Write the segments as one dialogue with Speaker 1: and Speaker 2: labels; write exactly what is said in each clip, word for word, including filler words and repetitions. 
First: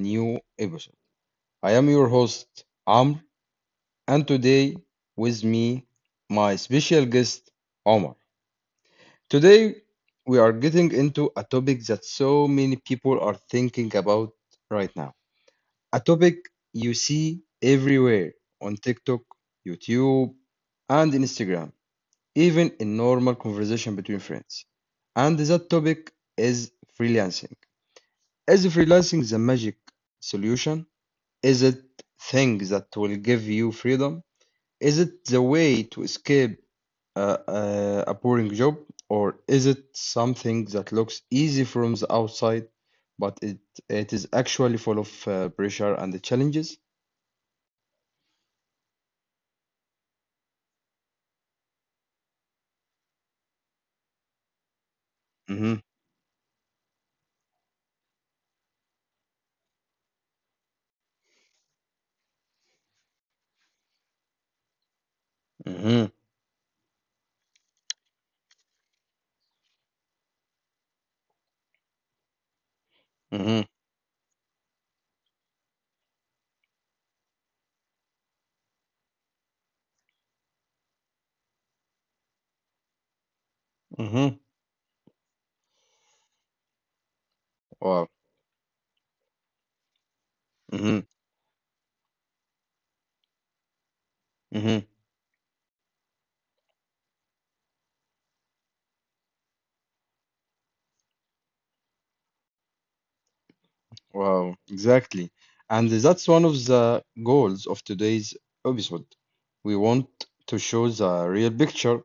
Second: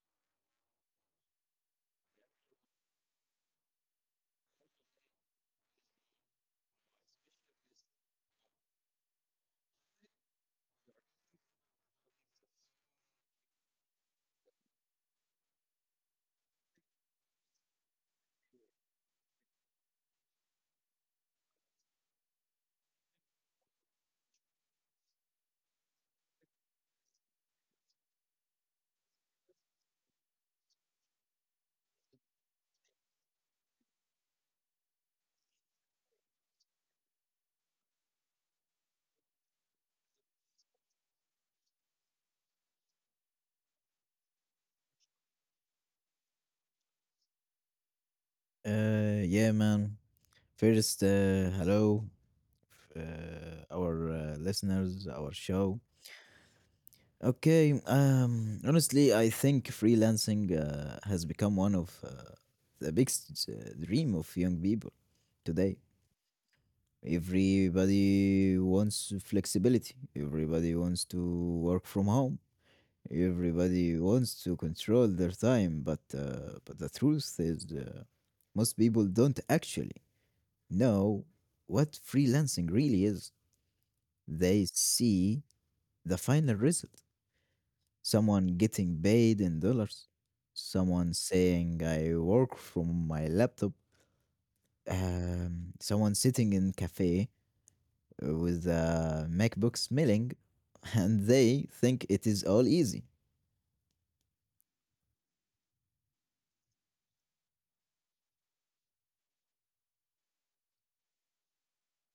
Speaker 1: new episode. I am your host, Amr, and today with me, my special guest, Omar. Today, we are getting into a topic that so many people are thinking about right now. A topic you see everywhere on TikTok, YouTube, and Instagram, even in normal conversation between friends. And that topic is freelancing Is freelancing the magic solution? Is it thing that will give you freedom? Is it the way to escape uh, uh, a boring job, or is it something that looks easy from the outside, but it it is actually full of uh, pressure and the challenges?
Speaker 2: Uh, yeah, man. First, uh, hello, uh, our uh, listeners, our
Speaker 1: Mm-hmm,
Speaker 2: show. Okay, um, Honestly, I think freelancing uh, has become one of uh, the biggest uh, dream of young people today.
Speaker 1: mm-hmm,
Speaker 2: Everybody wants flexibility. Everybody wants to work from home.
Speaker 1: mm-hmm,
Speaker 2: Everybody wants to control their time, but uh, but the truth is, uh, most people don't actually. Know what freelancing really is.
Speaker 1: mm-hmm.
Speaker 2: They see the final result,
Speaker 1: Wow.
Speaker 2: someone getting paid in dollars,
Speaker 1: Mm-hmm,
Speaker 2: someone saying, I work from my laptop,
Speaker 1: mm-hmm.
Speaker 2: um, someone sitting in cafe with a MacBook smelling, and they think it is all easy.
Speaker 1: Wow, exactly. And that's one of the goals of today's episode. We want to show the real picture,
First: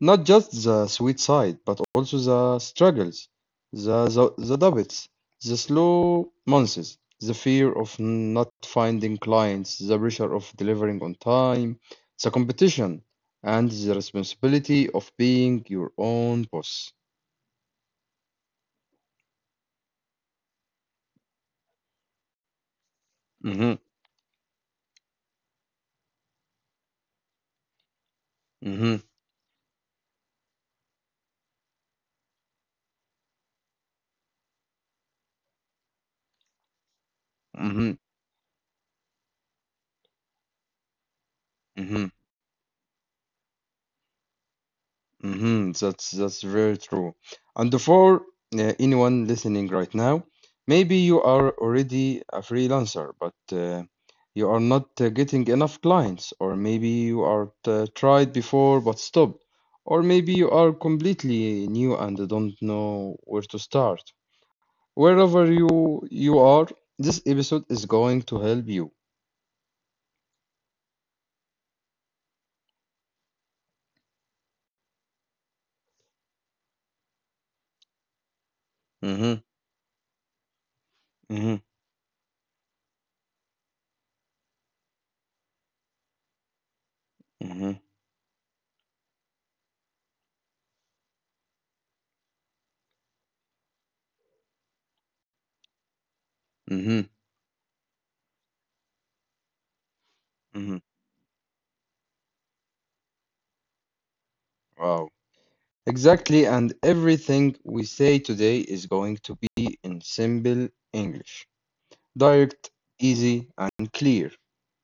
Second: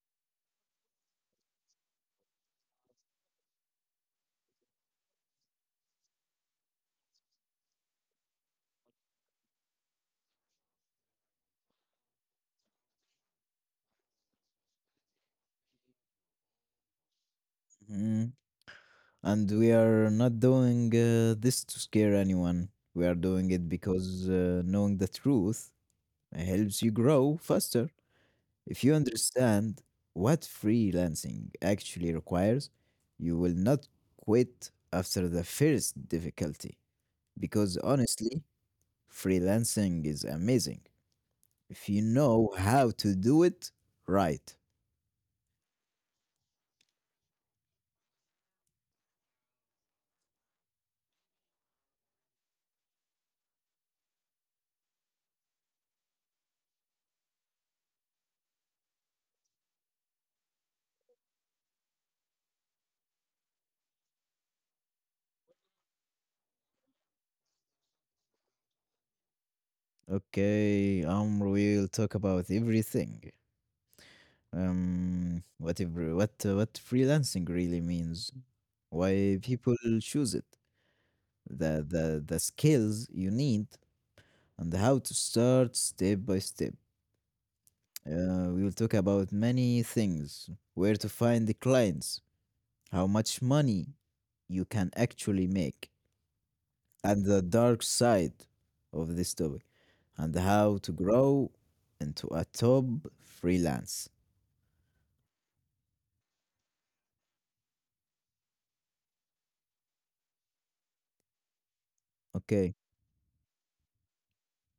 Speaker 1: not just the sweet side, but also the struggles, the, the, the doubts, the slow months, the fear of not finding clients, the pressure of delivering on time, the competition, and the responsibility of being your own boss.
Speaker 2: Mhm. And we are not doing uh, this to scare anyone. We are doing it
Speaker 1: Mm-hmm,
Speaker 2: because uh, knowing the truth helps you grow faster. If
Speaker 1: mm-hmm,
Speaker 2: you understand what freelancing actually requires, you will not quit after the first difficulty. Because
Speaker 1: mm-hmm,
Speaker 2: honestly, freelancing is amazing if
Speaker 1: mm-hmm.
Speaker 2: you know how to do it right.
Speaker 1: hmm That's that's very true. And for uh, anyone listening right now, maybe you are already a freelancer, but uh, you are not uh, getting enough clients, or maybe you are uh, tried before but stopped, or maybe you are completely new and don't know where to start. Wherever you you are, this episode is going to help you.
Speaker 2: Okay, um, we'll talk about everything. Um, what every, what uh, what freelancing really means,
Speaker 1: Mm-hmm,
Speaker 2: why people choose it,
Speaker 1: mm-hmm,
Speaker 2: the the the skills you need, and how to start step by step.
Speaker 1: mm-hmm,
Speaker 2: Uh, we will talk about many things: where to find the clients, how much money you can actually make,
Speaker 1: mm-hmm,
Speaker 2: at the dark side of this topic, and
Speaker 1: mm-hmm.
Speaker 2: how to grow into a top freelance.
Speaker 1: Wow. Exactly, and everything we say today is going to be in simple English. Direct,
Speaker 2: Okay.
Speaker 1: easy, and clear.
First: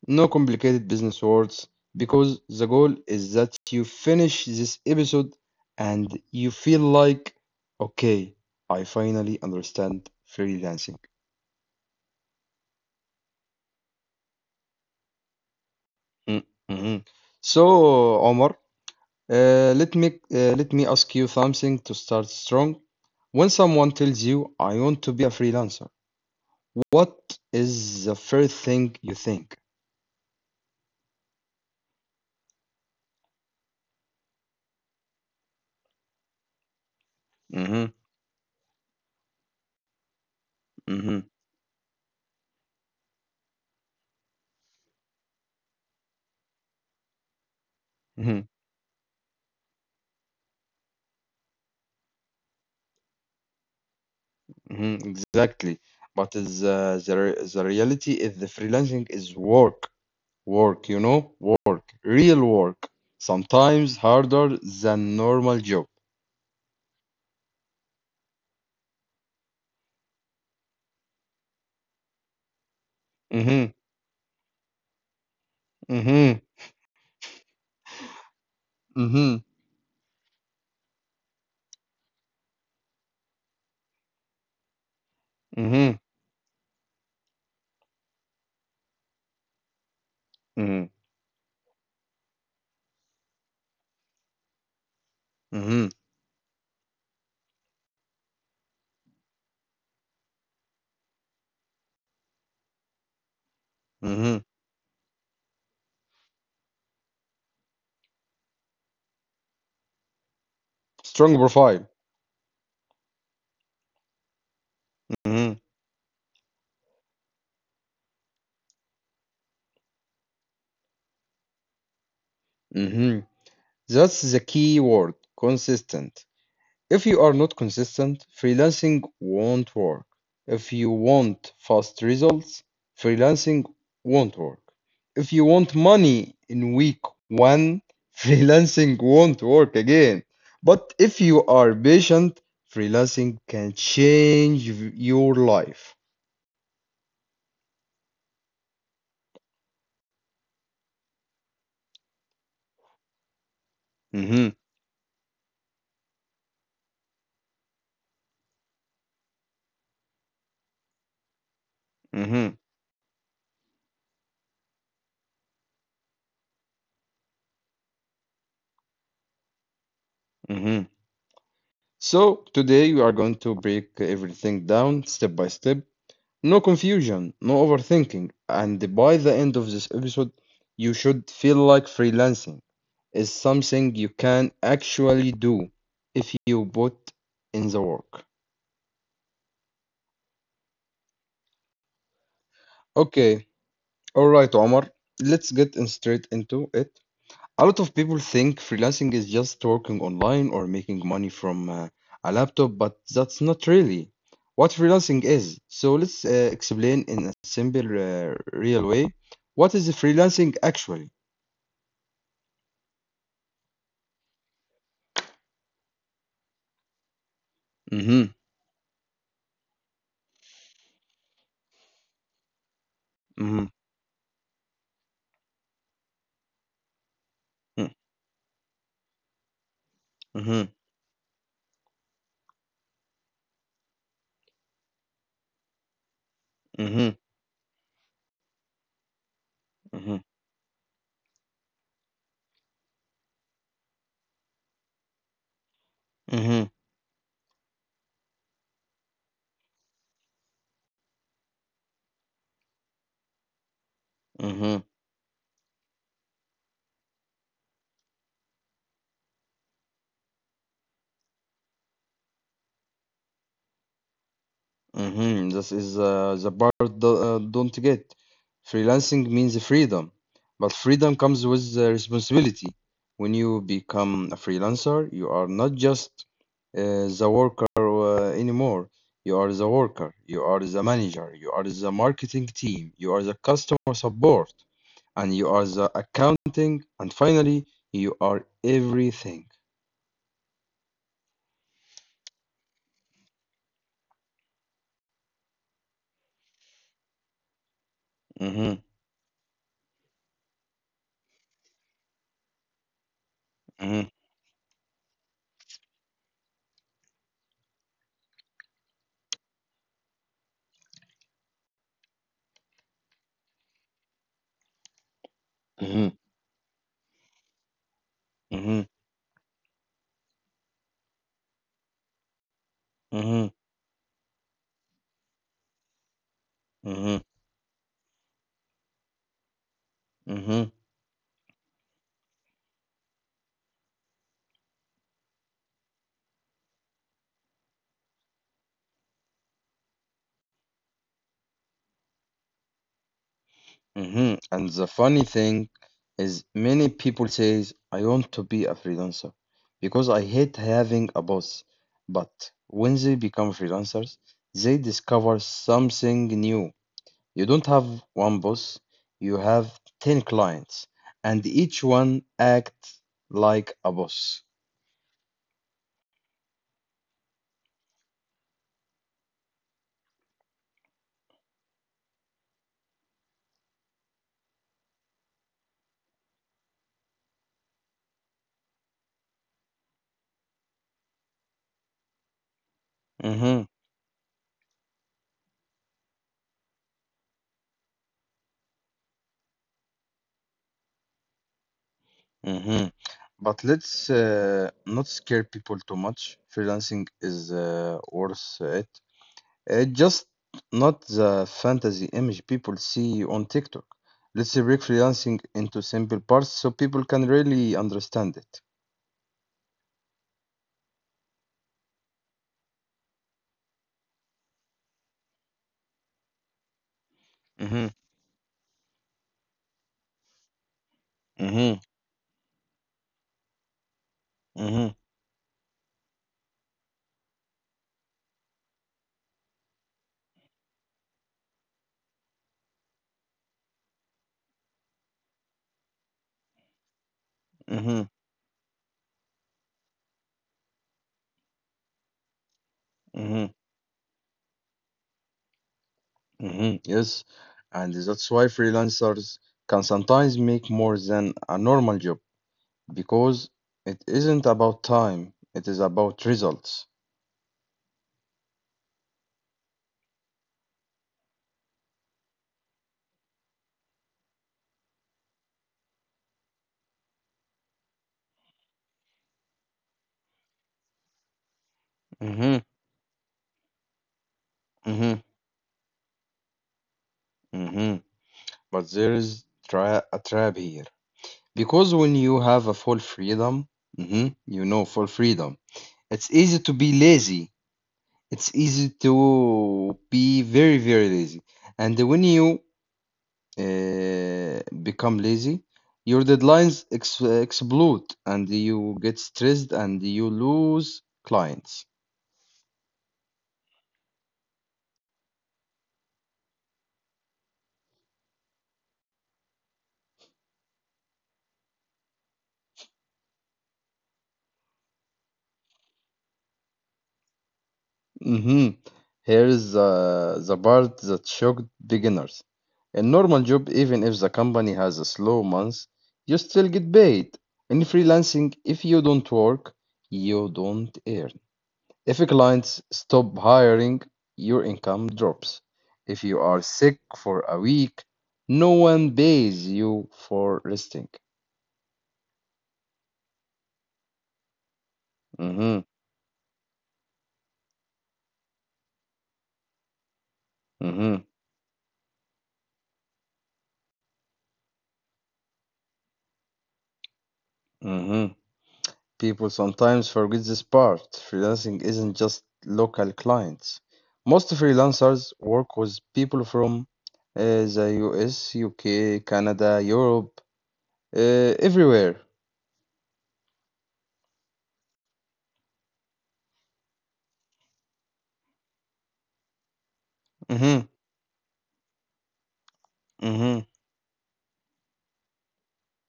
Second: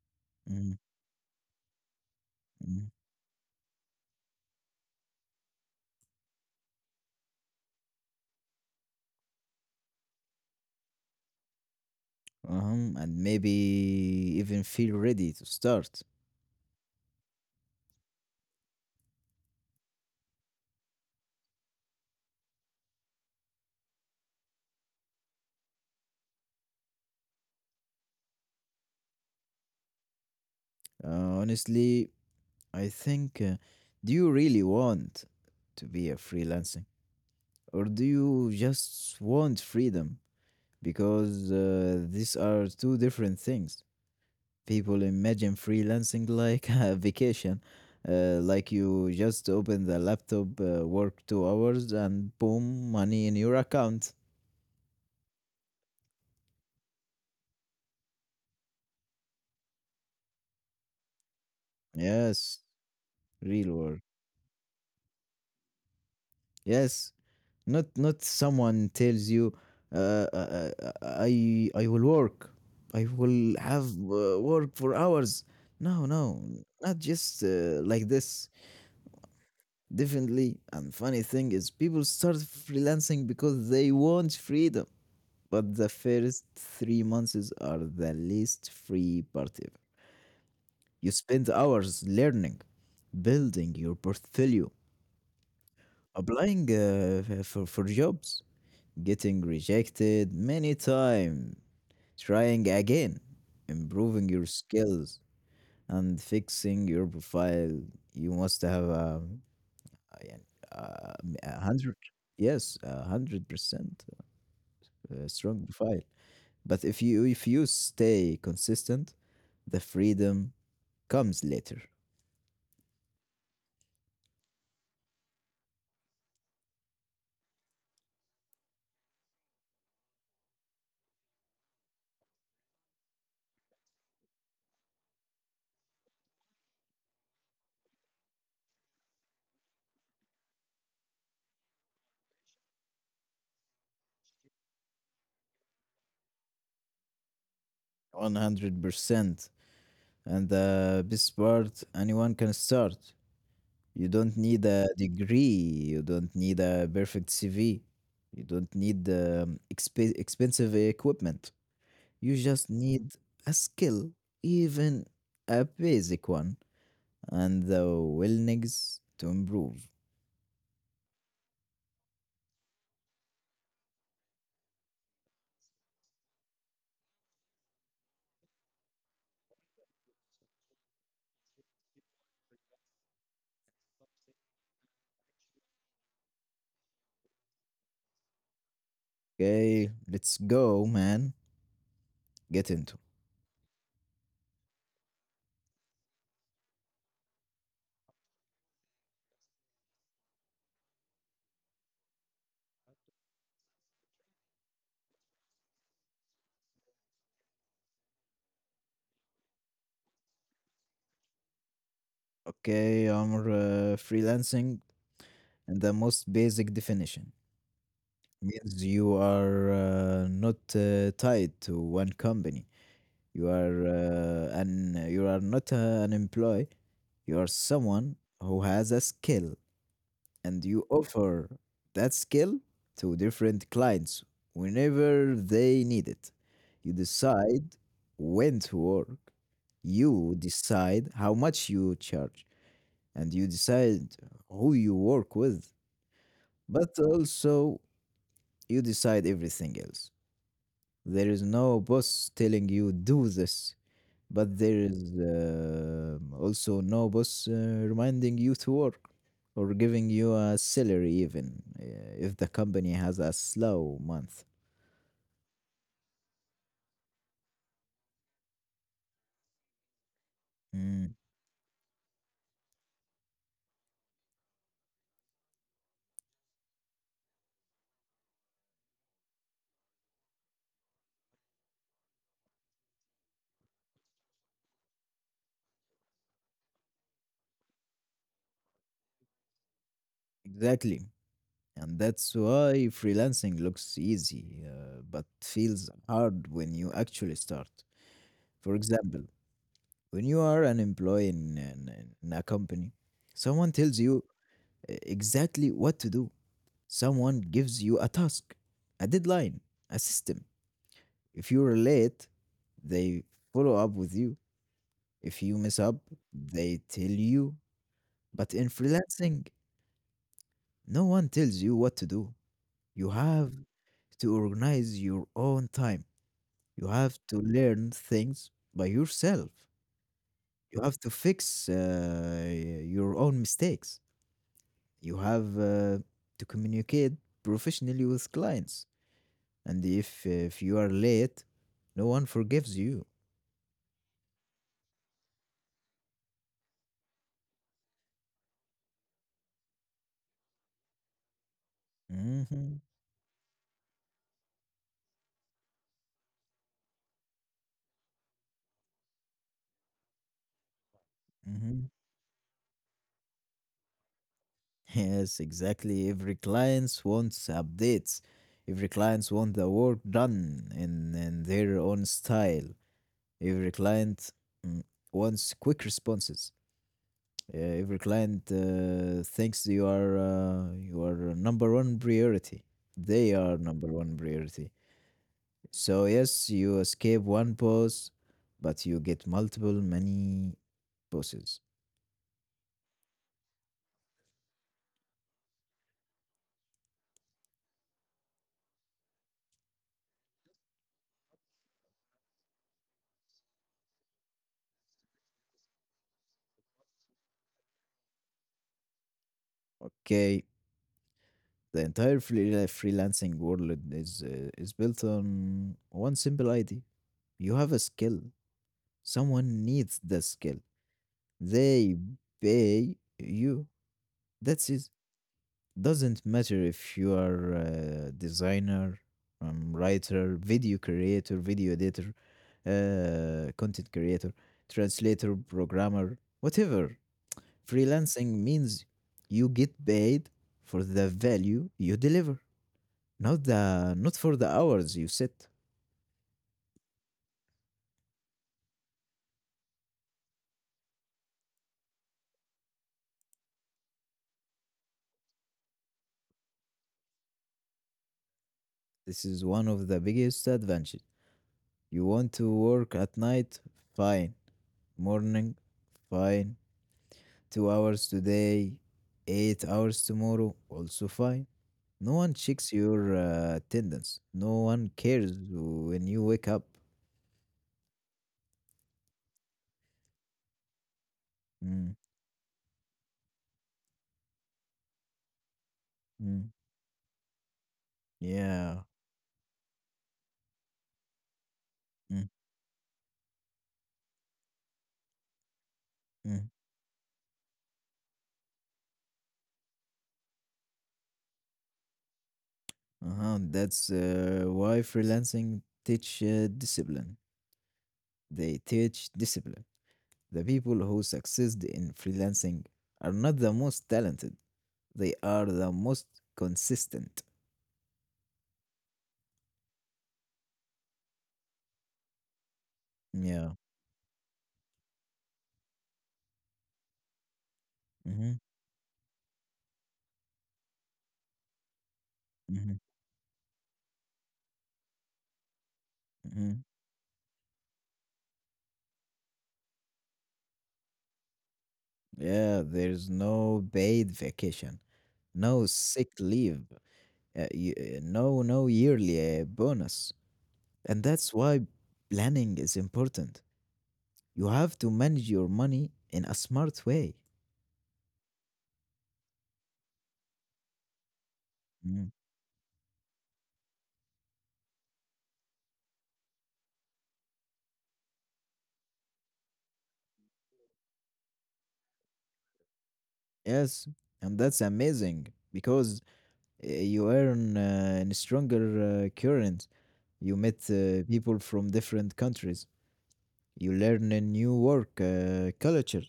Speaker 1: No
Speaker 2: Mhm,
Speaker 1: complicated business words, because the
Speaker 2: mhm.
Speaker 1: goal is that you finish this episode and you feel like, okay, I finally understand freelancing.
Speaker 2: Uh-huh. And maybe even feel ready to start.
Speaker 1: Mm, mhm. So, Omar, uh, let me uh, let me ask you something to start strong. When someone tells you, I want to be a freelancer, What is the first thing you think?
Speaker 2: Uh, honestly, I think, uh, do you really want to be a freelancing or
Speaker 1: Mhm,
Speaker 2: do you just want freedom?
Speaker 1: mhm,
Speaker 2: Because uh, these are two different things. People imagine freelancing like a vacation, uh,
Speaker 1: mhm,
Speaker 2: like you just open the laptop, uh, work two hours, and boom, money in your account.
Speaker 1: mhm, exactly. But is uh, the re- the reality is the freelancing is work, work, you know, work, real
Speaker 2: Yes,
Speaker 1: work.
Speaker 2: real
Speaker 1: Sometimes
Speaker 2: work.
Speaker 1: harder than normal job.
Speaker 2: Yes, not not someone tells you, uh, uh, uh, I I will work, I will
Speaker 1: Mhm,
Speaker 2: have uh, work for hours. No, no,
Speaker 1: mhm,
Speaker 2: not just uh, like this.
Speaker 1: mhm,
Speaker 2: Definitely, and funny thing is, people start freelancing because they want freedom. But the
Speaker 1: mhm,
Speaker 2: first three months are the least free part ever.
Speaker 1: mhm,
Speaker 2: You spend hours learning, building your portfolio,
Speaker 1: mhm,
Speaker 2: applying uh, f- for, for jobs, getting rejected many times, trying again, improving
Speaker 1: mhm.
Speaker 2: your skills, and fixing your profile. You must have a, a, a,
Speaker 1: Strong
Speaker 2: a
Speaker 1: profile.
Speaker 2: hundred, yes, a hundred percent uh, strong
Speaker 1: Mhm,
Speaker 2: profile. But if you if you stay consistent, the freedom comes later.
Speaker 1: mhm. That's the key word, consistent. If you are not consistent, freelancing won't work. If you want fast results, freelancing won't work. If you want money in week one, freelancing won't work again. But if you are patient, freelancing can change y- your life.
Speaker 2: One hundred percent. And the best part, anyone can start. You don't
Speaker 1: Mhm,
Speaker 2: need a degree. You don't need a perfect C V. You don't need um, exp- expensive equipment. You
Speaker 1: mhm,
Speaker 2: just need a skill, even a basic one, and the willingness to improve.
Speaker 1: mhm. So today we are going to break everything down step by step No confusion, no overthinking, and by the end of this episode, you should feel like freelancing is something you can actually do if you put in the work.
Speaker 2: Okay, let's go, man. Get into.
Speaker 1: Okay, all right, Omar, let's get in straight into it. A lot of people think freelancing is just working online or making money from uh, a laptop, but that's not really what freelancing is. So let's uh, explain in a simple, uh, real way what is freelancing actually.
Speaker 2: Okay, I'm uh, freelancing, and the most basic definition
Speaker 1: Mhm,
Speaker 2: means you are uh, not uh, tied to one company. You
Speaker 1: mhm,
Speaker 2: are uh, an you are not uh, an employee. You are
Speaker 1: mm,
Speaker 2: someone who has a skill and
Speaker 1: mhm,
Speaker 2: you offer that skill to different clients whenever they need it. You
Speaker 1: mhm,
Speaker 2: decide when to work,
Speaker 1: mhm,
Speaker 2: you decide how much you charge, and you decide who you work with,
Speaker 1: mhm,
Speaker 2: but also you decide everything else. There is no boss telling you do this, but there
Speaker 1: mhm,
Speaker 2: is um also no boss uh, reminding you to work, or giving you a salary even uh, if the company has a slow month.
Speaker 1: mhm. This is uh, the part do- uh, don't get. Freelancing means freedom, but freedom
Speaker 2: Mm,
Speaker 1: comes with uh, responsibility. When you become a freelancer, you are not just uh, the worker uh, anymore. You are the worker, you are the manager, you are the marketing team, you are the customer support, and you are the accounting, and finally, you are everything.
Speaker 2: exactly. And that's why freelancing looks easy, uh, but feels hard when you actually start. For
Speaker 1: Mhm.
Speaker 2: example, when you are an employee in, in, in a company, someone tells
Speaker 1: Mhm,
Speaker 2: you uh, exactly what to do. Someone gives you a task, a deadline, a system. If you're late, they follow up with you. If you mess up,
Speaker 1: mhm,
Speaker 2: they tell you. But in
Speaker 1: mhm,
Speaker 2: freelancing, no one tells you what to do. You
Speaker 1: mhm,
Speaker 2: have Mm. to organize your own time. You have
Speaker 1: mhm,
Speaker 2: to learn things by yourself.
Speaker 1: mhm,
Speaker 2: You have to fix uh, your own mistakes. You have uh, to communicate professionally with clients. And if, if you are late, no one forgives you.
Speaker 1: mhm. And the funny thing is, many people says I want to be a freelancer because I hate having a boss. But
Speaker 2: Hmm
Speaker 1: when they become freelancers, they discover something new. You don't have one boss, you have ten clients, and
Speaker 2: hmm
Speaker 1: each one acts like a boss.
Speaker 2: Yes, exactly. Every client wants updates. Every client wants the work done in, in their own style. Every client, mm, wants quick responses. Uh, every client uh, thinks you are uh, you are number one priority. They are
Speaker 1: Mm-hmm,
Speaker 2: number one priority. So yes, you escape one boss, but you get multiple many bosses.
Speaker 1: mm-hmm. But let's uh, not scare people too much. Freelancing is uh, worth it. It's just not the fantasy image people see on TikTok. Let's break freelancing into simple parts so people can really understand it.
Speaker 2: Okay, the entire free- uh, freelancing world is uh, is built on one simple idea. You have
Speaker 1: Mm-hmm,
Speaker 2: a skill. Someone needs the skill.
Speaker 1: mm-hmm,
Speaker 2: They pay you. That's
Speaker 1: mm-hmm,
Speaker 2: it. Doesn't matter if you are a designer, um, writer, video creator, video editor, uh, content creator, translator, programmer, whatever.
Speaker 1: mm-hmm,
Speaker 2: Freelancing means you get paid for the value you deliver.
Speaker 1: mm-hmm,
Speaker 2: Not the not for the hours you sit.
Speaker 1: mm-hmm. Yes, and that's why freelancers can sometimes make more than a normal job because it isn't about time, it is about results.
Speaker 2: This is one of the biggest advantages. You want to work at night? Fine. Morning? Fine. Two hours today, eight hours tomorrow, also fine. No one
Speaker 1: Mm-hmm.
Speaker 2: checks your uh, attendance. No one cares when you wake up.
Speaker 1: hmm But there is tra a trap here. Because
Speaker 2: Mm,
Speaker 1: when you have a full freedom, hmm you know, full freedom, it's
Speaker 2: mm,
Speaker 1: easy to be lazy. It's
Speaker 2: yeah.
Speaker 1: easy to be very, very lazy. And when
Speaker 2: Mm,
Speaker 1: you uh, become lazy, your
Speaker 2: mm.
Speaker 1: deadlines ex explode and you get stressed and you lose clients.
Speaker 2: Uh-huh. That's uh, why freelancing teach uh, discipline. They teach discipline. The people who succeed in freelancing are not the most talented. They are the most consistent.
Speaker 1: hmm Here's uh, the part that shocked beginners. A normal
Speaker 2: Yeah.
Speaker 1: job, even if the company has a slow month, you still get paid. In
Speaker 2: Mm-hmm.
Speaker 1: freelancing, if you don't work, you don't earn. If
Speaker 2: Mm-hmm.
Speaker 1: clients stop hiring, your income drops. If you
Speaker 2: Mm-hmm.
Speaker 1: are sick for a week, no one pays you for resting.
Speaker 2: Yeah, there's no paid vacation, no
Speaker 1: Mm-hmm,
Speaker 2: sick leave, uh, y- uh, no no yearly uh, bonus, and
Speaker 1: mm-hmm,
Speaker 2: that's why planning is important. You have to manage your money in a smart way.
Speaker 1: mm-hmm. People sometimes forget this part. Freelancing
Speaker 2: Mm.
Speaker 1: isn't just local clients. Most freelancers work with people from uh, the U S, U K, Canada, Europe, uh, everywhere.
Speaker 2: Yes, and that's amazing because uh, you earn uh, in stronger uh, current. You meet
Speaker 1: hmm
Speaker 2: uh, people from different countries.
Speaker 1: hmm
Speaker 2: You learn a new work uh, culture.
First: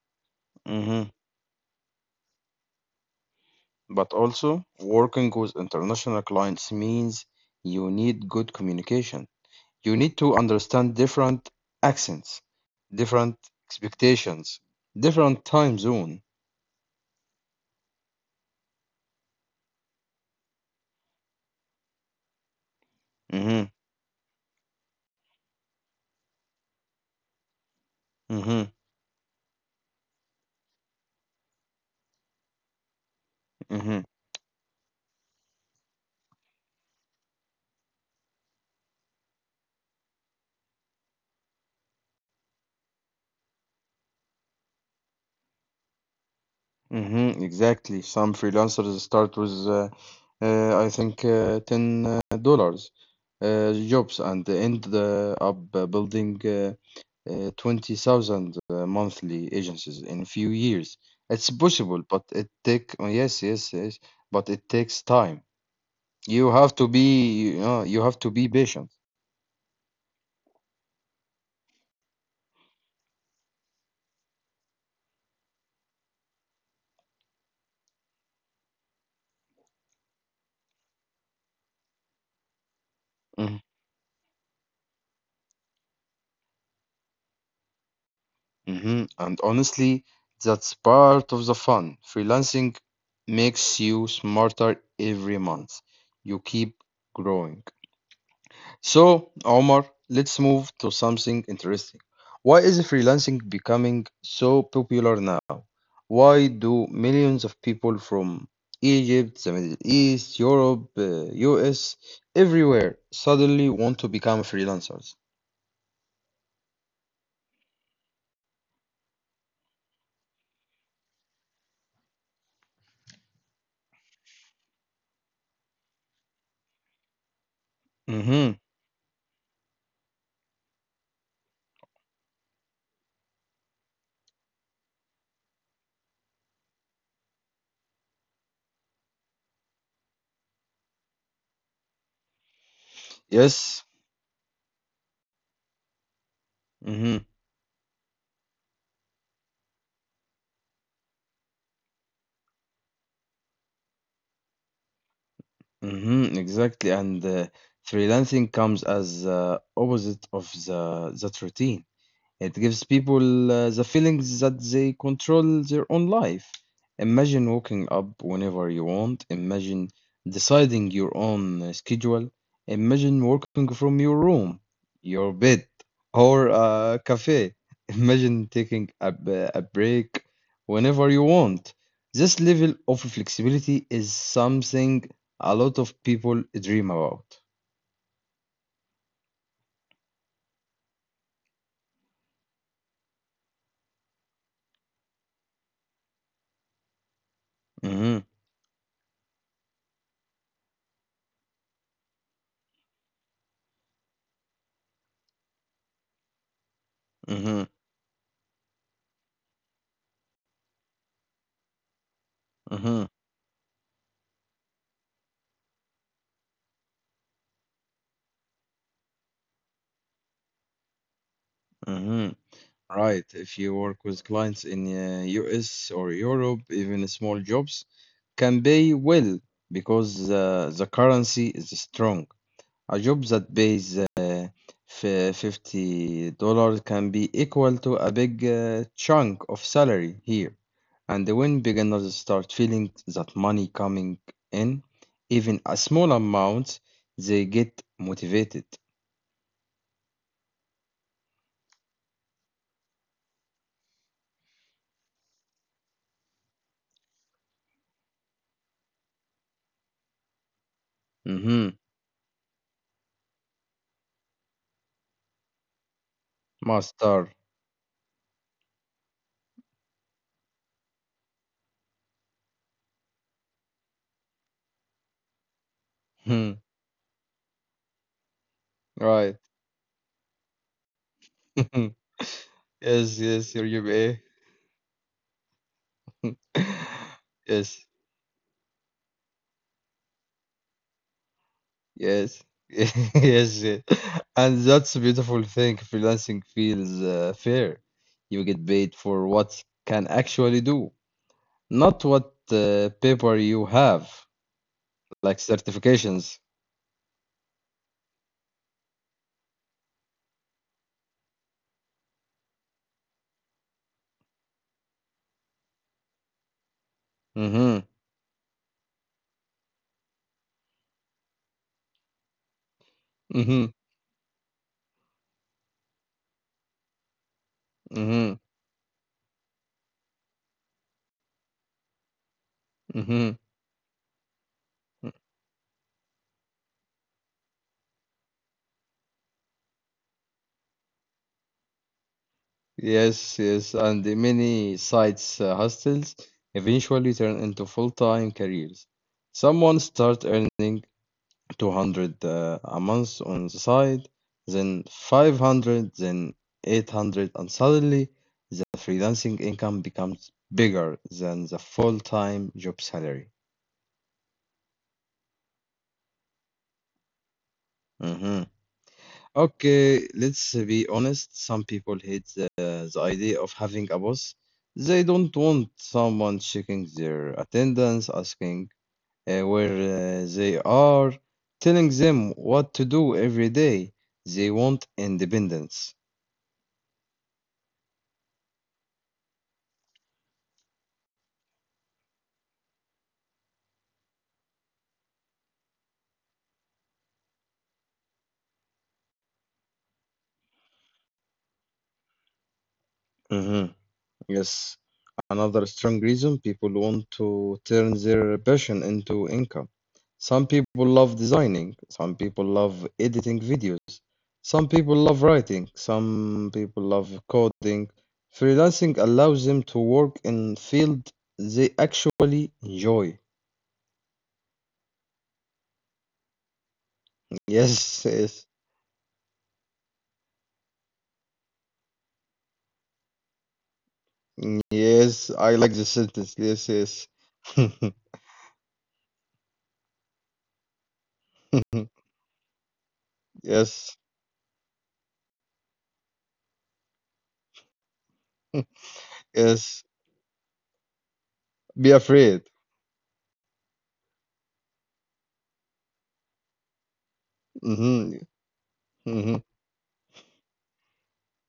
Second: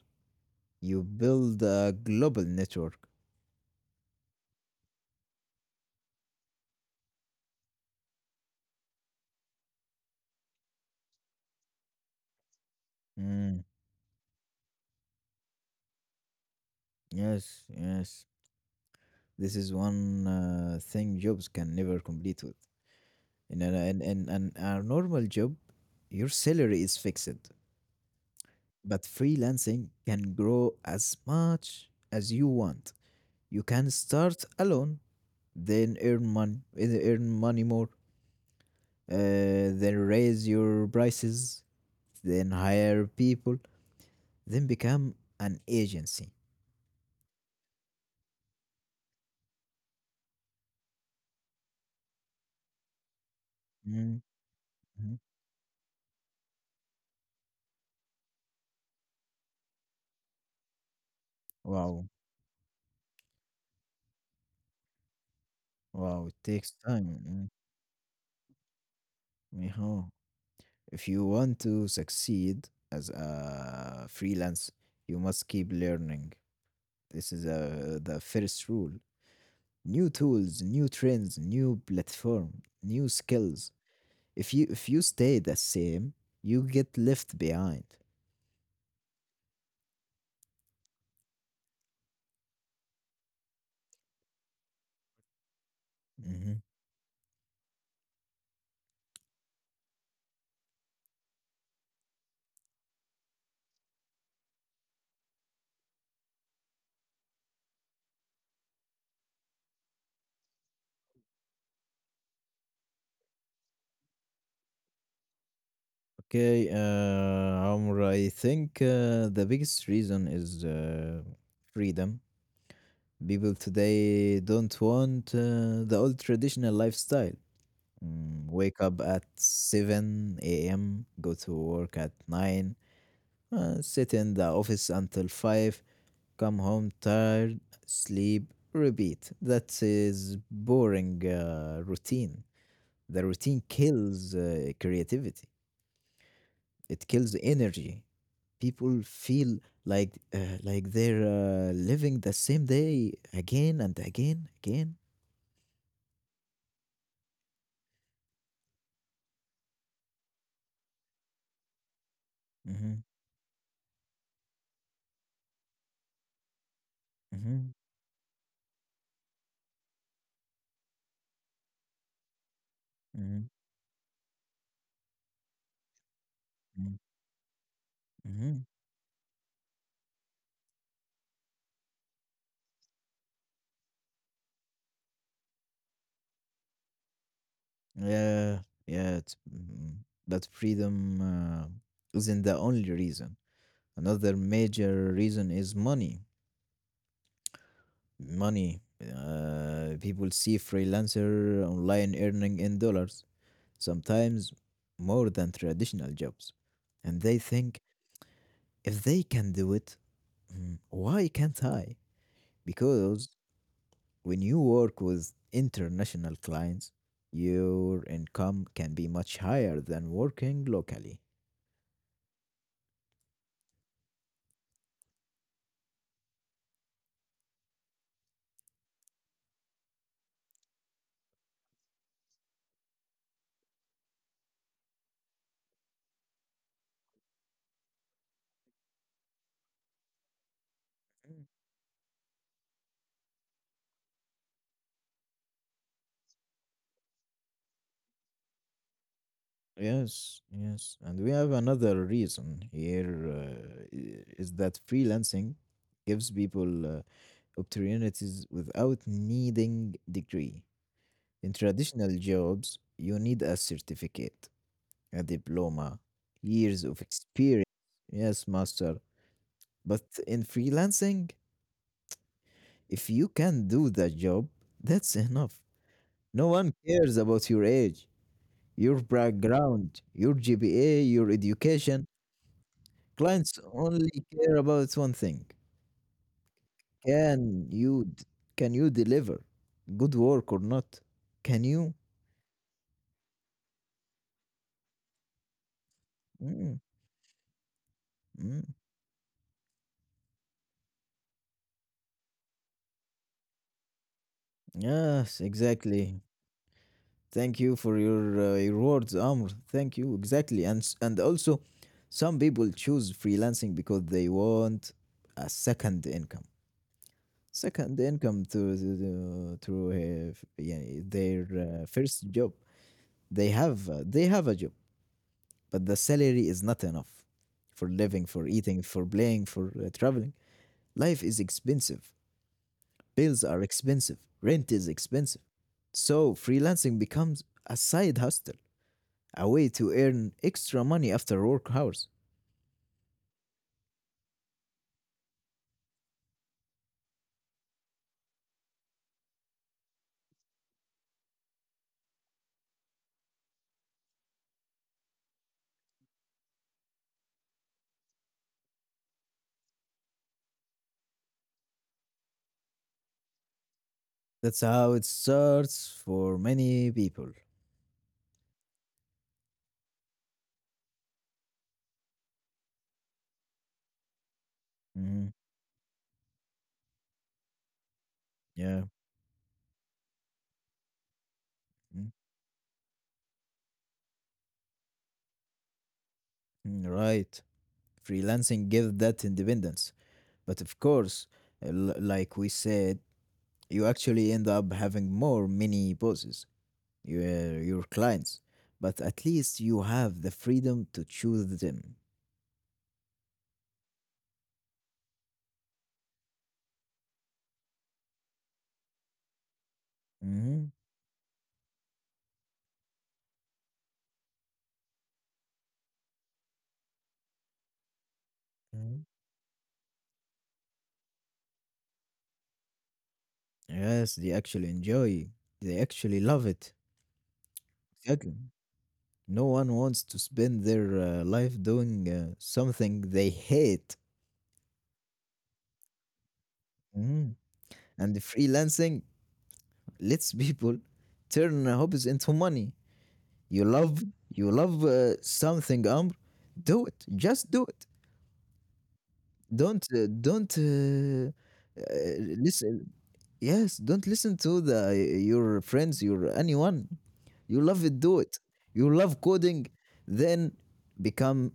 Speaker 2: You
Speaker 1: hmm
Speaker 2: build a global network.
Speaker 1: But also, working with international clients means you need good communication. You need to understand different accents, different
Speaker 2: Mm.
Speaker 1: expectations, different time zone.
Speaker 2: Yes, yes. This is one uh, thing jobs can never complete with.
Speaker 1: hmm
Speaker 2: In a, in, in, in a normal job, your salary is fixed,
Speaker 1: hmm
Speaker 2: but freelancing can grow as much as you want. You
Speaker 1: hmm
Speaker 2: can start alone, then earn money, earn money more, uh, then raise your prices, then hire people, then become an agency.
Speaker 1: Mm-hmm, exactly. Some freelancers start with, uh, uh, I think, uh, ten uh, dollars uh, jobs
Speaker 2: Mhm.
Speaker 1: and end
Speaker 2: mhm.
Speaker 1: uh, up uh, building uh, uh, twenty thousand uh, monthly agencies in few years. It's possible,
Speaker 2: Wow,
Speaker 1: but it take oh, yes, yes, yes, but it takes time.
Speaker 2: wow, it
Speaker 1: You
Speaker 2: takes
Speaker 1: have to
Speaker 2: time. Mhm,
Speaker 1: be, you know, you have to be patient.
Speaker 2: uh-huh. If you want to succeed as a freelance, you must keep learning. This is uh, the first rule. New tools, new trends, new platform, new
Speaker 1: Mm-hmm.
Speaker 2: skills. If you if you stay the same, you get left behind.
Speaker 1: Mhm. And honestly, that's part of the fun. Freelancing makes you smarter every month. You
Speaker 2: Mhm.
Speaker 1: keep growing. So, Omar, let's move to something interesting. Why is freelancing becoming so popular now? Why do millions of people from Egypt, the Middle East, Europe, uh, U S, everywhere suddenly want to become freelancers?
Speaker 2: Okay, uh, Amr, I think uh, the biggest reason is uh, freedom. People today don't want uh, the old traditional lifestyle. Mm,
Speaker 1: Mm-hmm.
Speaker 2: wake up at seven a m, go to work at nine, uh, sit in the office until five, come home tired, sleep, repeat. That is boring uh, routine. The routine
Speaker 1: Yes.
Speaker 2: kills uh, creativity. It kills energy. People feel like uh, like they're uh, living the same day again and again again.
Speaker 1: Mhm, exactly. And uh, freelancing comes as uh, opposite of the that routine. It gives
Speaker 2: Mm-hmm,
Speaker 1: people uh, the feelings that they control their own life. Imagine
Speaker 2: mm-hmm,
Speaker 1: waking up whenever you want. Imagine deciding your own uh, schedule. Imagine
Speaker 2: mm-hmm,
Speaker 1: working from your room, your bed, or
Speaker 2: mm-hmm.
Speaker 1: a cafe. Imagine
Speaker 2: mm-hmm.
Speaker 1: taking a, b- a break whenever you want. This level of flexibility is something a lot of people dream about.
Speaker 2: Yeah, yeah, it's, mm, but freedom uh, isn't the only reason. Another major reason is money
Speaker 1: hmm
Speaker 2: money. Uh, people see freelancer online earning in dollars, sometimes more than traditional jobs, and they
Speaker 1: hmm
Speaker 2: think, if they can do it, mm, why can't I?
Speaker 1: hmm
Speaker 2: Because when you work with international clients, your income can be much higher than working locally.
Speaker 1: hmm Right. If you work with clients in uh, U S or Europe, even small jobs can pay well because uh, the currency is strong. A job that pays uh, f- fifty dollars can be equal to a big uh, chunk of salary here. And when beginners start feeling that money coming in, even a small amount, they get motivated.
Speaker 2: Yes, yes. And we have another reason here, uh, i- is that freelancing gives people uh, opportunities without needing degree. In
Speaker 1: Mm-hmm.
Speaker 2: traditional jobs, you need a certificate, a diploma, years of
Speaker 1: Master.
Speaker 2: experience. Yes, master. But in freelancing, if you can do the job, that's enough.
Speaker 1: Hmm.
Speaker 2: No one cares about your age, your
Speaker 1: Right.
Speaker 2: background, your G P A, your education.
Speaker 1: Yes, yes, sir,
Speaker 2: Clients
Speaker 1: you may.
Speaker 2: only care about one thing. Can
Speaker 1: Yes,
Speaker 2: you d- can you deliver good work or not? Can you?
Speaker 1: yes, yes, yes. And that's a beautiful thing. Freelancing
Speaker 2: Mm,
Speaker 1: feels uh, fair. You get
Speaker 2: mm.
Speaker 1: paid for what you can actually do, not what uh, paper you have, like
Speaker 2: Yes, exactly.
Speaker 1: certifications.
Speaker 2: Thank you for your, uh, your words, Amr. Thank you. Exactly. And s- and also some people choose freelancing because they want a second income.
Speaker 1: Mm-hmm,
Speaker 2: Second income to to, to to, uh, f- yeah, their uh, first job. They
Speaker 1: mm-hmm,
Speaker 2: have uh, they have a job but the salary is not enough for living,
Speaker 1: mm-hmm,
Speaker 2: for eating, for playing, for uh, traveling. Life is expensive.
Speaker 1: mm-hmm.
Speaker 2: Bills are expensive. Rent is expensive. So freelancing becomes a side hustle, a way to earn extra money after work hours.
Speaker 1: Yes, yes, and the many sites, uh, hostels eventually turn into full-time careers. Someone start earning two hundred uh, a month on the side, then five hundred, then eight hundred, and suddenly the freelancing income becomes bigger than the full-time job salary.
Speaker 2: That's how it starts for many people.
Speaker 1: Mhm. Okay, let's be honest. Some people hate the, the idea of having a boss. They don't
Speaker 2: Mhm,
Speaker 1: want someone checking their attendance, asking
Speaker 2: yeah,
Speaker 1: uh, where uh, they are, telling
Speaker 2: mm,
Speaker 1: them what to do every day. They want independence.
Speaker 2: mm, right. Freelancing gives that independence. But of course, l- like we said, you actually end up having more mini bosses, your your clients, but at least you have the freedom to choose them.
Speaker 1: Mhm. Yes, another strong reason people want to turn their passion into income. Some
Speaker 2: Hmm
Speaker 1: people love designing, some people love editing videos, some people love writing, some people love coding. Freelancing
Speaker 2: hmm
Speaker 1: allows them to work in field they actually enjoy.
Speaker 2: yes, they actually enjoy, they actually love it.
Speaker 1: Yes,
Speaker 2: Exactly.
Speaker 1: yes,
Speaker 2: No one wants to spend their uh, life doing uh, something they hate.
Speaker 1: yes, I like the sentence. Yes, yes.
Speaker 2: Mhm. And the freelancing lets people turn hobbies into money. You love,
Speaker 1: Yes,
Speaker 2: you love uh, something, Amr, do it, just do it. Don't
Speaker 1: yes.
Speaker 2: uh, don't uh,
Speaker 1: Be
Speaker 2: uh,
Speaker 1: afraid.
Speaker 2: Listen, yes, don't listen to the your friends, your anyone. You love it, do
Speaker 1: Mm-hmm,
Speaker 2: it. You love
Speaker 1: mm-hmm,
Speaker 2: coding, then become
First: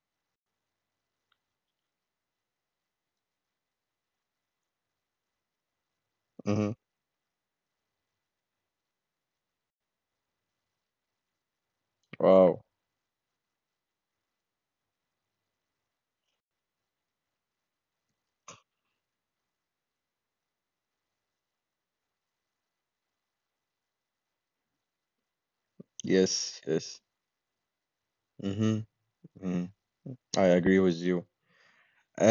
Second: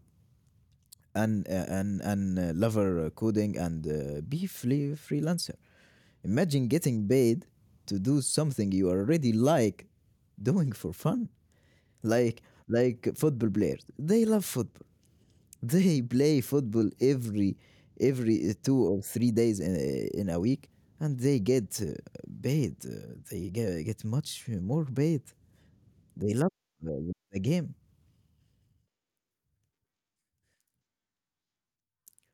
Speaker 2: an uh, an an uh, lover uh, coding and uh, be free freelancer. Imagine
Speaker 1: mm-hmm.
Speaker 2: getting paid to do something you already like doing for fun, like
Speaker 1: Wow.
Speaker 2: like football players. They love football, they play football every every two or three days in, in a week, and they get uh, paid. uh, They get, get much more paid. They love
Speaker 1: Yes, yes.
Speaker 2: the, the game.
Speaker 1: Mm-hmm. hmm I agree with you.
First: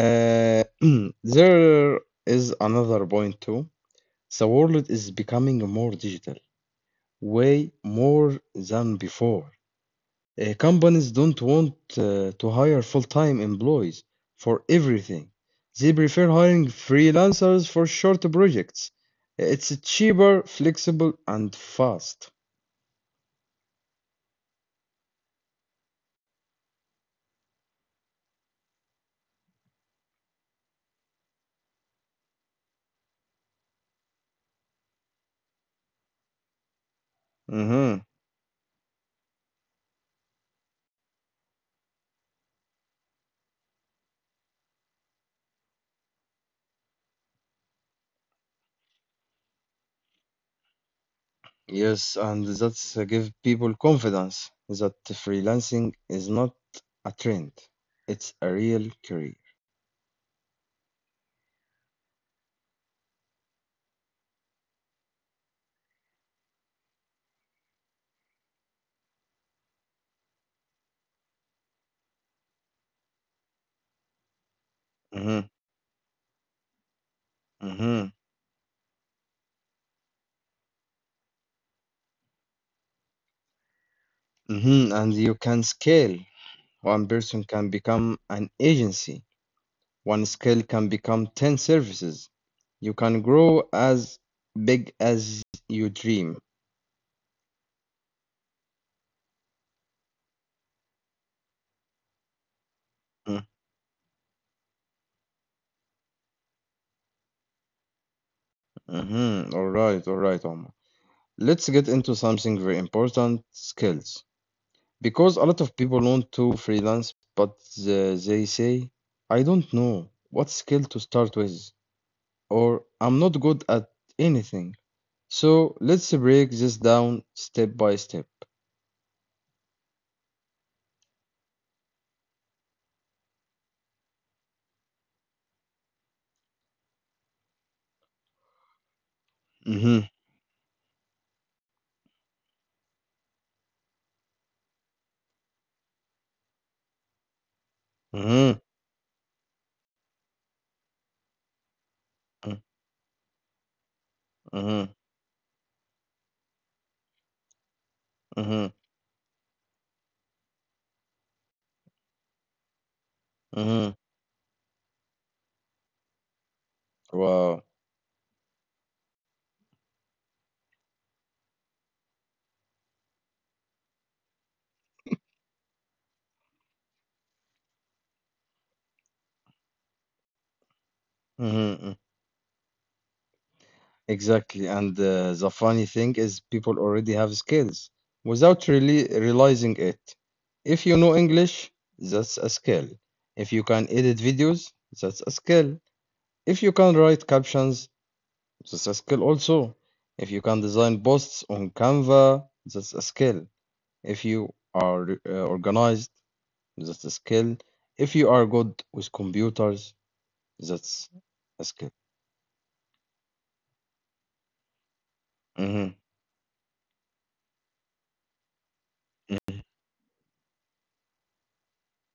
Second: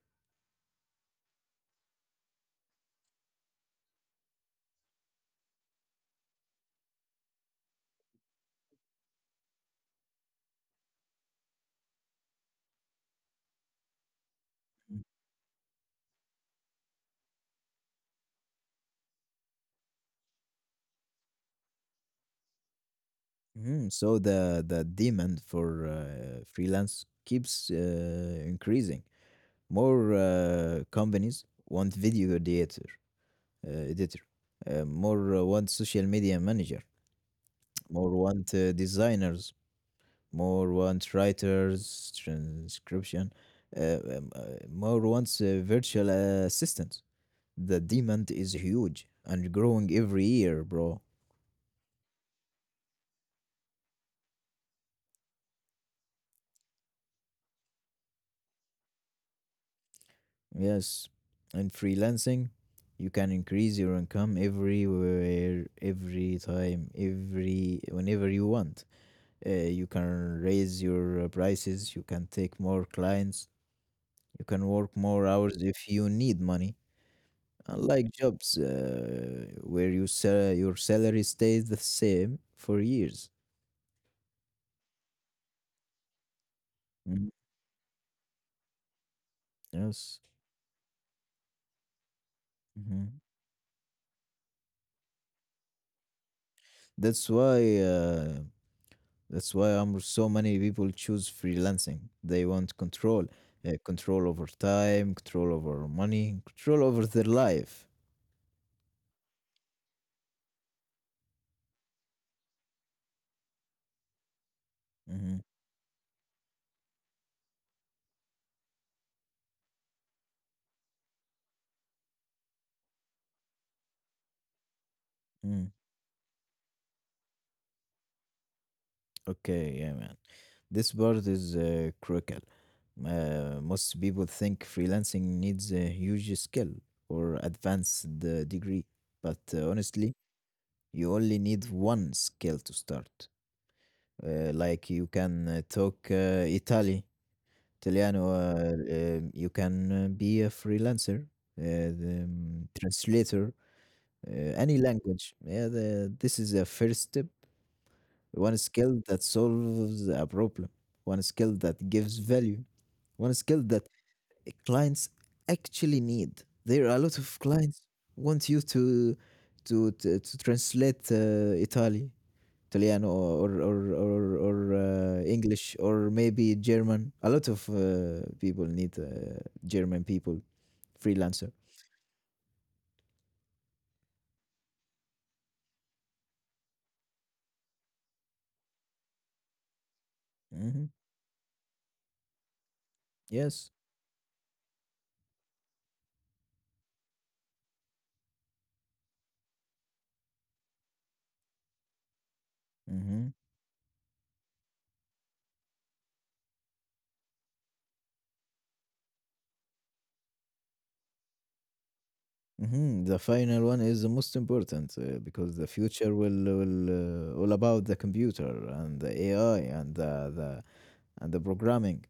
Speaker 1: Uh, there is another point too. The world is becoming more digital, way more than before. Uh, companies don't want uh, to hire full-time employees for everything. They prefer hiring freelancers for short projects. It's cheaper, flexible, and fast.
Speaker 2: Mhm. So the the demand for uh, freelance keeps uh, increasing. More uh, companies want video editor, uh, editor. Uh, more uh, want social media manager.
Speaker 1: Mm-hmm.
Speaker 2: More want uh, designers. More wants writers, transcription, uh, um, uh, more wants uh, virtual assistants. The demand is huge and growing every year, bro.
Speaker 1: Yes, and that's uh, give people confidence that freelancing is not a trend. It's a real career.
Speaker 2: Yes. And freelancing, you can increase your income everywhere, every time, every whenever you want. Uh, you can raise your uh, prices, you can take more clients, you can work more
Speaker 1: hmm
Speaker 2: hours if you need money.
Speaker 1: hmm
Speaker 2: Unlike jobs uh, where you sal your salary stays the same for years.
Speaker 1: hmm And you can scale. One
Speaker 2: Mm.
Speaker 1: person can become an agency. One
Speaker 2: Yes.
Speaker 1: skill can become ten services. You can
Speaker 2: hmm
Speaker 1: grow as big as you dream.
Speaker 2: That's why uh, that's why um, so many people choose freelancing. They want control, uh, control over time, control over money, control over their life.
Speaker 1: Mm-hmm. All right, all right, Omar. Let's get into something very important, skills. Because a
Speaker 2: Mm-hmm.
Speaker 1: lot of people want to freelance, but the- they say, I don't know what skill to start with, or I'm not good at anything.
Speaker 2: Mm.
Speaker 1: So let's break this down step by step.
Speaker 2: Okay, yeah, man. This part is uh, critical. Uh, most people think freelancing needs a huge skill or advanced uh, degree, but uh,
Speaker 1: Mm-hmm.
Speaker 2: honestly, you only need one skill to start. Uh, like you can uh, talk uh, Itali, Italiano.
Speaker 1: Mm-hmm.
Speaker 2: Uh, um, you can uh, be a freelancer, uh, the um, translator, uh, any
Speaker 1: Mm-hmm.
Speaker 2: language. Yeah, the, this is a first step, one
Speaker 1: Mm-hmm.
Speaker 2: skill that solves a problem, one skill that gives value, one skill
Speaker 1: Mm-hmm.
Speaker 2: that clients actually need. There are a lot of
Speaker 1: Wow.
Speaker 2: clients want you to to to, to translate uh, Italy, Italiano, or or or, or uh, English, or maybe German. A lot of uh, people need uh, German people,
Speaker 1: Mm-hmm.
Speaker 2: freelancer.
Speaker 1: Mm-hmm. Exactly. And uh, the funny thing is, people already have skills without really realizing it. If
Speaker 2: Hmm
Speaker 1: you know English, that's a skill. If you
Speaker 2: Yes.
Speaker 1: can edit videos, that's a skill. If you can write captions, that's a skill also. If you can design posts on Canva, that's a
Speaker 2: hmm
Speaker 1: skill. If you are uh, organized, that's a skill. If you are good with computers, that's a skill.
Speaker 2: hmm The final one is the most important uh, because the
Speaker 1: hmm
Speaker 2: future will will uh, all about the computer and the A I and the, the and the programming,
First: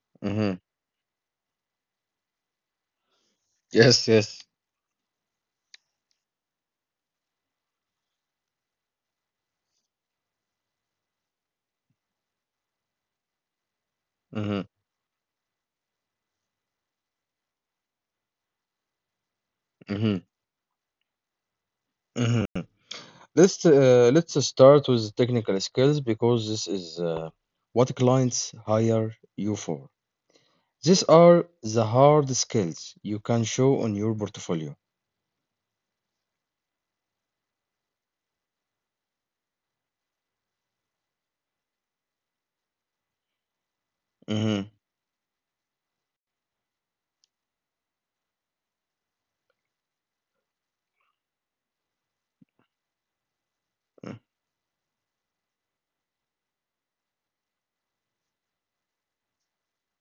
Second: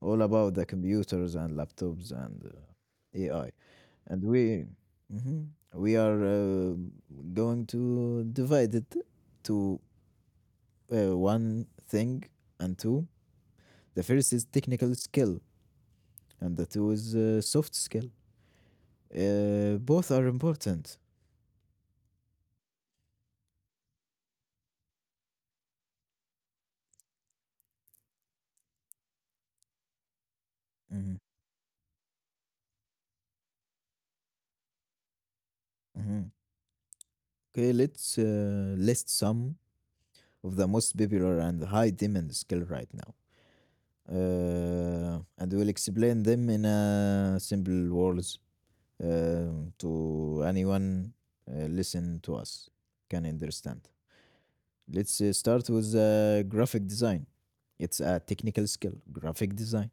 Speaker 2: all about
Speaker 1: hmm
Speaker 2: the computers and laptops and uh, A I.
Speaker 1: Yes,
Speaker 2: And
Speaker 1: yes.
Speaker 2: we hmm we are uh, going to divide it to uh, one thing and two. The first is
Speaker 1: hmm
Speaker 2: technical skill and the two is uh, soft skill. Uh, both
Speaker 1: hmm
Speaker 2: are important.
Speaker 1: hmm Let's uh, let's start with technical skills because this is uh, what clients hire you for. These
Speaker 2: Mhm,
Speaker 1: are the hard skills you can show on your portfolio.
Speaker 2: mhm. Okay, let's uh, list some of the most popular and high demand skill right now,
Speaker 1: Mm-hmm.
Speaker 2: uh, and we'll explain them in a simple words um, to anyone uh, listen to us can understand. Let's uh, start with uh, graphic design. It's a technical skill, graphic design,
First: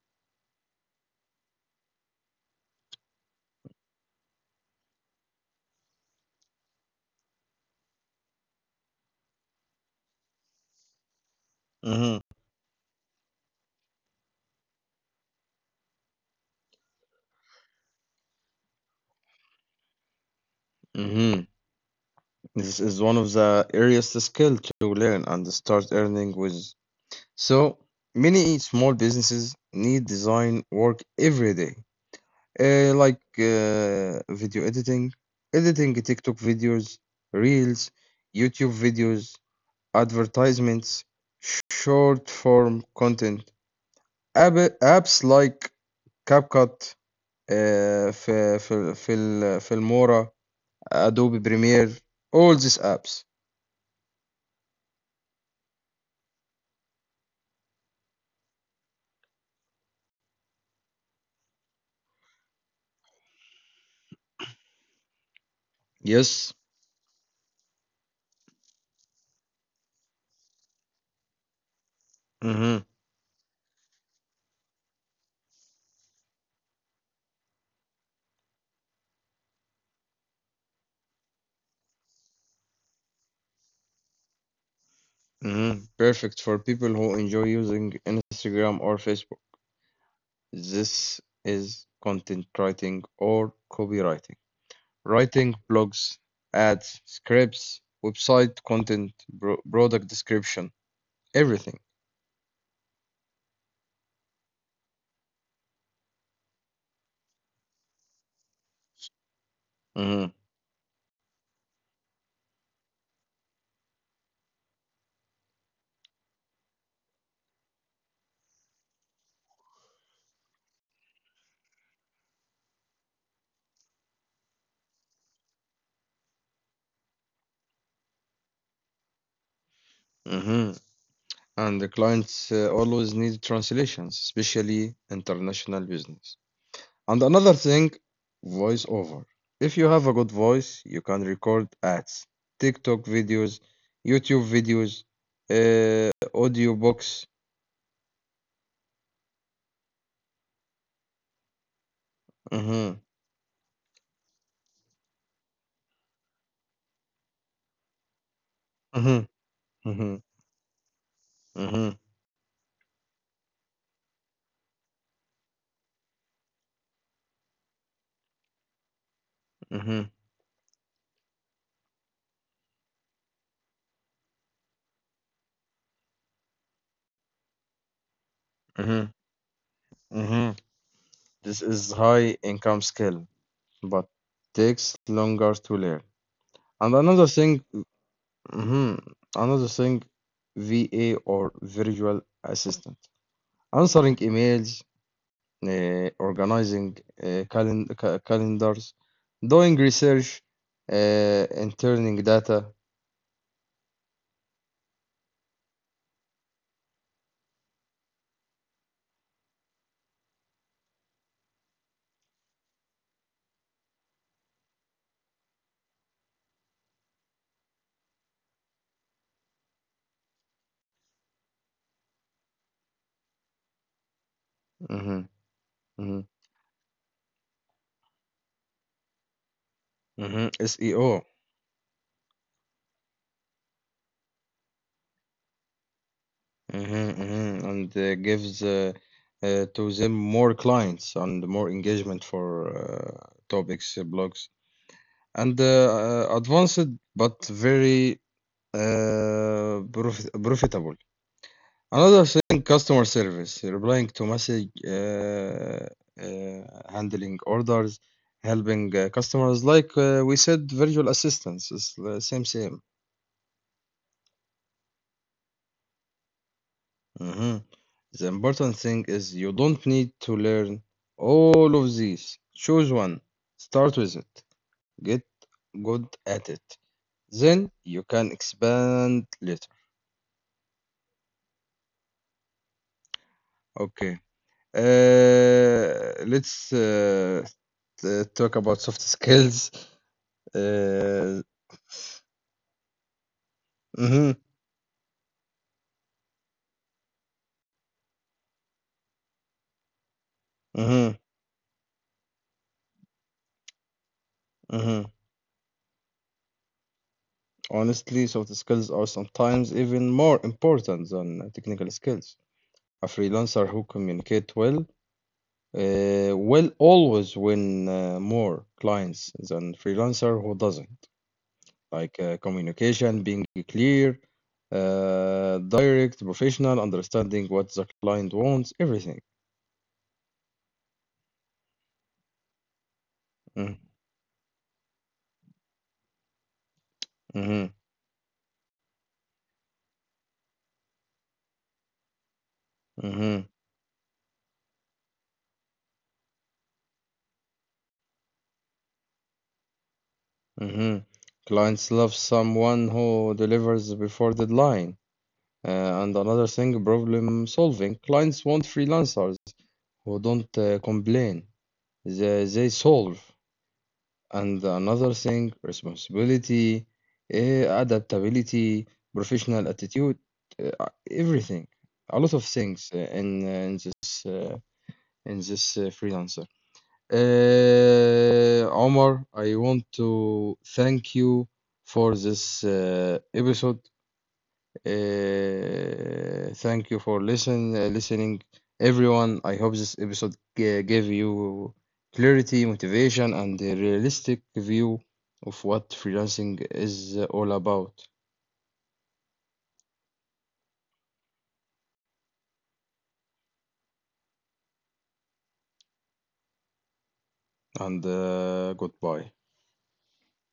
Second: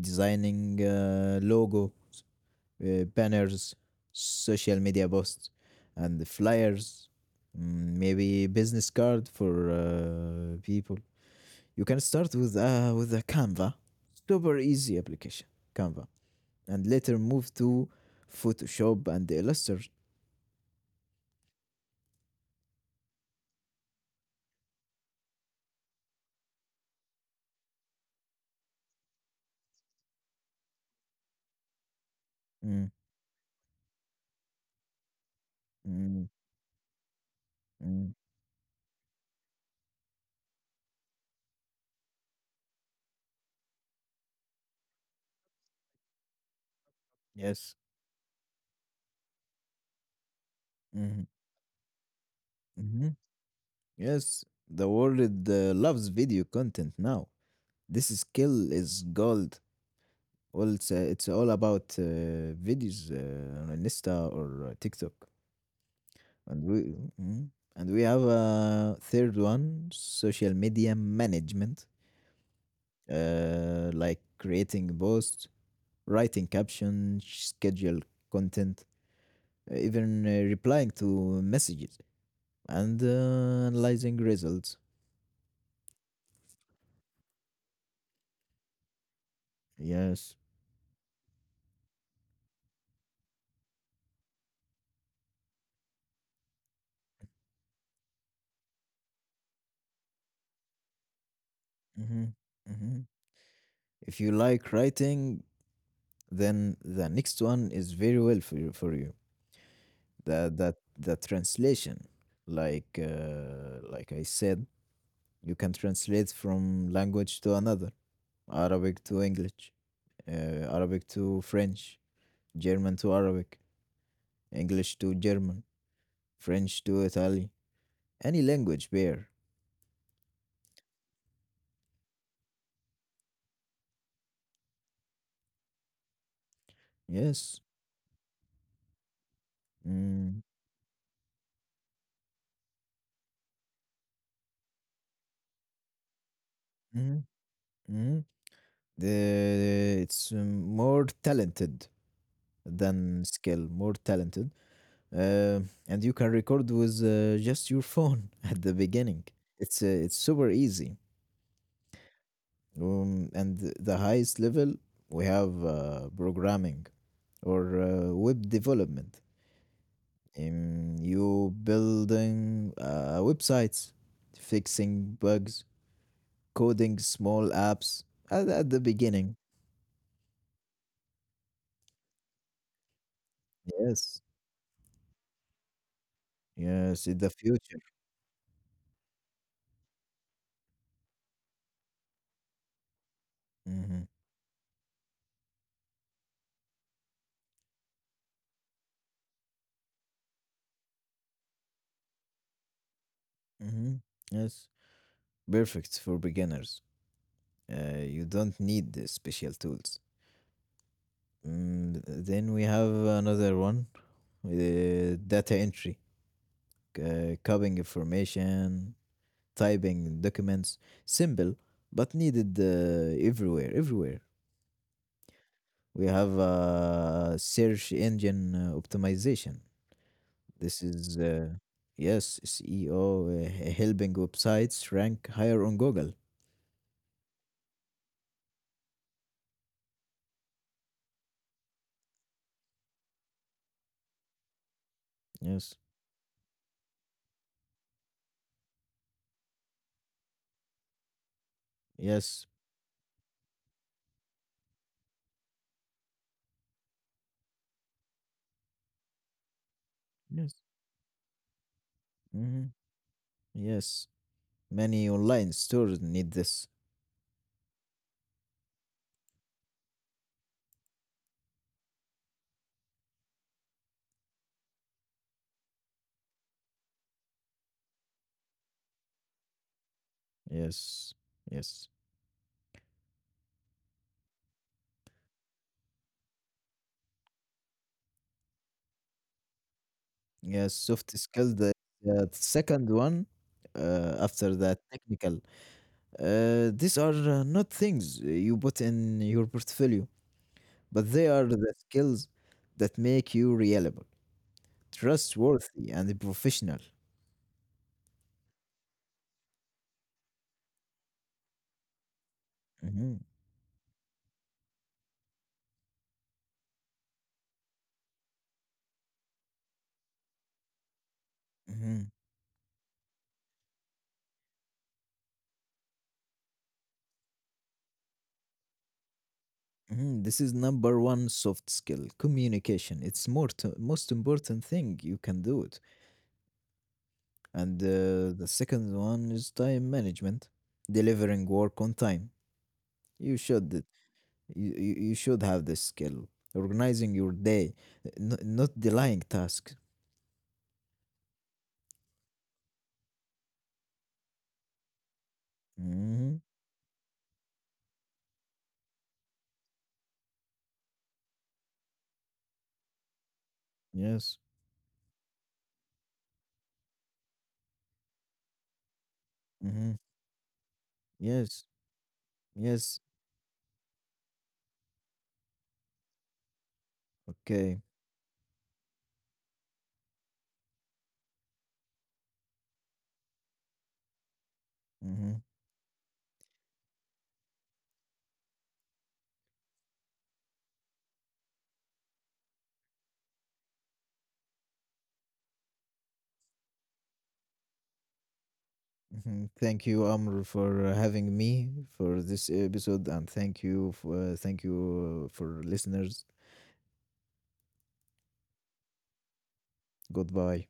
Speaker 2: designing uh, logo, uh, banners, social media posts, and flyers. Mm, maybe business card for uh, people. You can
Speaker 1: Mm-hmm.
Speaker 2: start with uh, with a Canva, super easy application, Canva, and later move to Photoshop and Illustrator.
Speaker 1: Mm-hmm. This is one of the earliest skill to learn and start earning with. So many small businesses need design work every day,
Speaker 2: Mm,
Speaker 1: uh, like uh, video editing, editing
Speaker 2: mm,
Speaker 1: TikTok videos, reels,
Speaker 2: mm.
Speaker 1: YouTube videos, advertisements, short form content, app apps like CapCut,
Speaker 2: Yes.
Speaker 1: uh, Fil- Fil- Fil- Filmora.
Speaker 2: hmm
Speaker 1: Adobe Premiere, all these
Speaker 2: hmm
Speaker 1: apps.
Speaker 2: Yes, the world uh, loves video content now. This skill is gold. Well, it's uh, it's all about uh, videos uh, on Insta or uh, TikTok,
Speaker 1: Yes.
Speaker 2: and we mhm. And we have a third one, social media management,
Speaker 1: hmm
Speaker 2: uh, like creating posts, writing captions, schedule content, uh, even uh, replying to messages, and uh, analyzing results.
Speaker 1: hmm Perfect for people who enjoy using Instagram or Facebook.
Speaker 2: Yes.
Speaker 1: This is content writing or copywriting. Writing blogs, ads, scripts, website content, bro- product description, everything.
Speaker 2: hmm hmm If you like writing, then the next one is very well for you, for you.
Speaker 1: hmm
Speaker 2: That that the translation, like uh, like I said, you can translate from language to another, Arabic to English, uh, Arabic to French, German to Arabic, English to German, French to Italian, any language pair.
Speaker 1: hmm And the clients uh, always need translations, especially international business. And
Speaker 2: Yes.
Speaker 1: another thing, voiceover. If you have a good
Speaker 2: Mm.
Speaker 1: voice, you can record ads, TikTok videos, YouTube videos, uh, audio
Speaker 2: hmm
Speaker 1: books.
Speaker 2: hmm The, it's um, more talented than
Speaker 1: Mhm,
Speaker 2: skill, more talented, uh, and you can record with uh, just your phone at the beginning.
Speaker 1: mhm,
Speaker 2: It's uh, it's
Speaker 1: mhm,
Speaker 2: super easy.
Speaker 1: mhm,
Speaker 2: Um, and th- the highest level we have uh, programming or uh, web development.
Speaker 1: mhm,
Speaker 2: Um, you building uh, websites, fixing bugs, coding small apps at, at the
Speaker 1: mhm,
Speaker 2: beginning.
Speaker 1: mhm. This is high income skill, but
Speaker 2: Yes,
Speaker 1: takes longer to learn. And
Speaker 2: yes, in
Speaker 1: another
Speaker 2: the
Speaker 1: thing,
Speaker 2: future.
Speaker 1: mhm, another thing, V A or virtual assistant.
Speaker 2: Hmm
Speaker 1: Answering emails, uh, organizing uh, calen- ca- calendars, doing research, uh, interning data.
Speaker 2: hmm Yes, perfect for beginners. Uh, you don't need the special tools. Mm, then we have another one, uh, data entry, uh, copying information, typing documents. Simple, but needed uh, everywhere. Everywhere.
Speaker 1: hmm
Speaker 2: We
Speaker 1: hmm
Speaker 2: have uh, search engine uh, optimization.
Speaker 1: hmm
Speaker 2: This is,
Speaker 1: S E O,
Speaker 2: uh, yes, S E O, uh, h- helping websites rank higher on Google.
Speaker 1: hmm hmm and uh, gives uh, uh, to them more clients and more engagement for uh, topics, uh, blogs, and uh,
Speaker 2: Yes,
Speaker 1: uh, advanced but very uh, profi- profitable. Another
Speaker 2: yes,
Speaker 1: thing, customer service, replying to message, uh, uh, handling orders, helping uh, customers, like uh, we
Speaker 2: yes,
Speaker 1: said, virtual assistants. It's the same,
Speaker 2: hmm
Speaker 1: same.
Speaker 2: yes. Many online stores need this.
Speaker 1: Mhm. The important thing is you don't need to learn all of these. Choose one, start with it, get good at it. Then you can expand later.
Speaker 2: Yes, yes.
Speaker 1: Okay. Uh, let's uh, t- talk about soft skills.
Speaker 2: Yes, soft
Speaker 1: Uh,
Speaker 2: skills. The, uh, the second one uh,
Speaker 1: Mm-hmm,
Speaker 2: after that technical. Uh, these are uh, not things you put in your portfolio,
Speaker 1: mm-hmm,
Speaker 2: but they are the skills that make you reliable,
Speaker 1: mm-hmm.
Speaker 2: trustworthy, and professional.
Speaker 1: Honestly, soft skills are sometimes even more important than uh, technical skills. A
Speaker 2: Hmm
Speaker 1: freelancer who communicate well uh, will always win uh, more clients than freelancer who doesn't.
Speaker 2: hmm
Speaker 1: Like uh, communication, being clear, uh, direct, professional, understanding what the client wants, everything.
Speaker 2: hmm This is number one soft skill, communication. It's more
Speaker 1: Mm-hmm,
Speaker 2: to, most important thing you can do it.
Speaker 1: mm-hmm,
Speaker 2: And uh, the second one is time management, delivering work on time. You
Speaker 1: mm-hmm.
Speaker 2: should You, you you should have this skill. Organizing your day, n- not delaying tasks.
Speaker 1: Mm-hmm. Clients love someone who delivers before deadline Uh, and
Speaker 2: Hmm
Speaker 1: another thing, problem solving. Clients want freelancers who don't uh, complain. They, they solve.
Speaker 2: Yes.
Speaker 1: And another thing, responsibility, eh, adaptability, professional
Speaker 2: hmm
Speaker 1: attitude, uh,
Speaker 2: Yes.
Speaker 1: everything. A lot of things
Speaker 2: Yes.
Speaker 1: uh, in, uh, in this uh, in this uh, freelancer.
Speaker 2: Okay.
Speaker 1: Uh, Omar, I want to thank you for this uh, episode.
Speaker 2: hmm
Speaker 1: Uh, thank you for listen uh, listening, everyone. I hope this episode g- gave you clarity, motivation, and a realistic view of what freelancing is all about.
Speaker 2: hmm Thank you, Amr, for uh, having me for this episode, and thank you, for, thank you uh, for listeners.
Speaker 1: And uh, goodbye.
Speaker 2: Goodbye.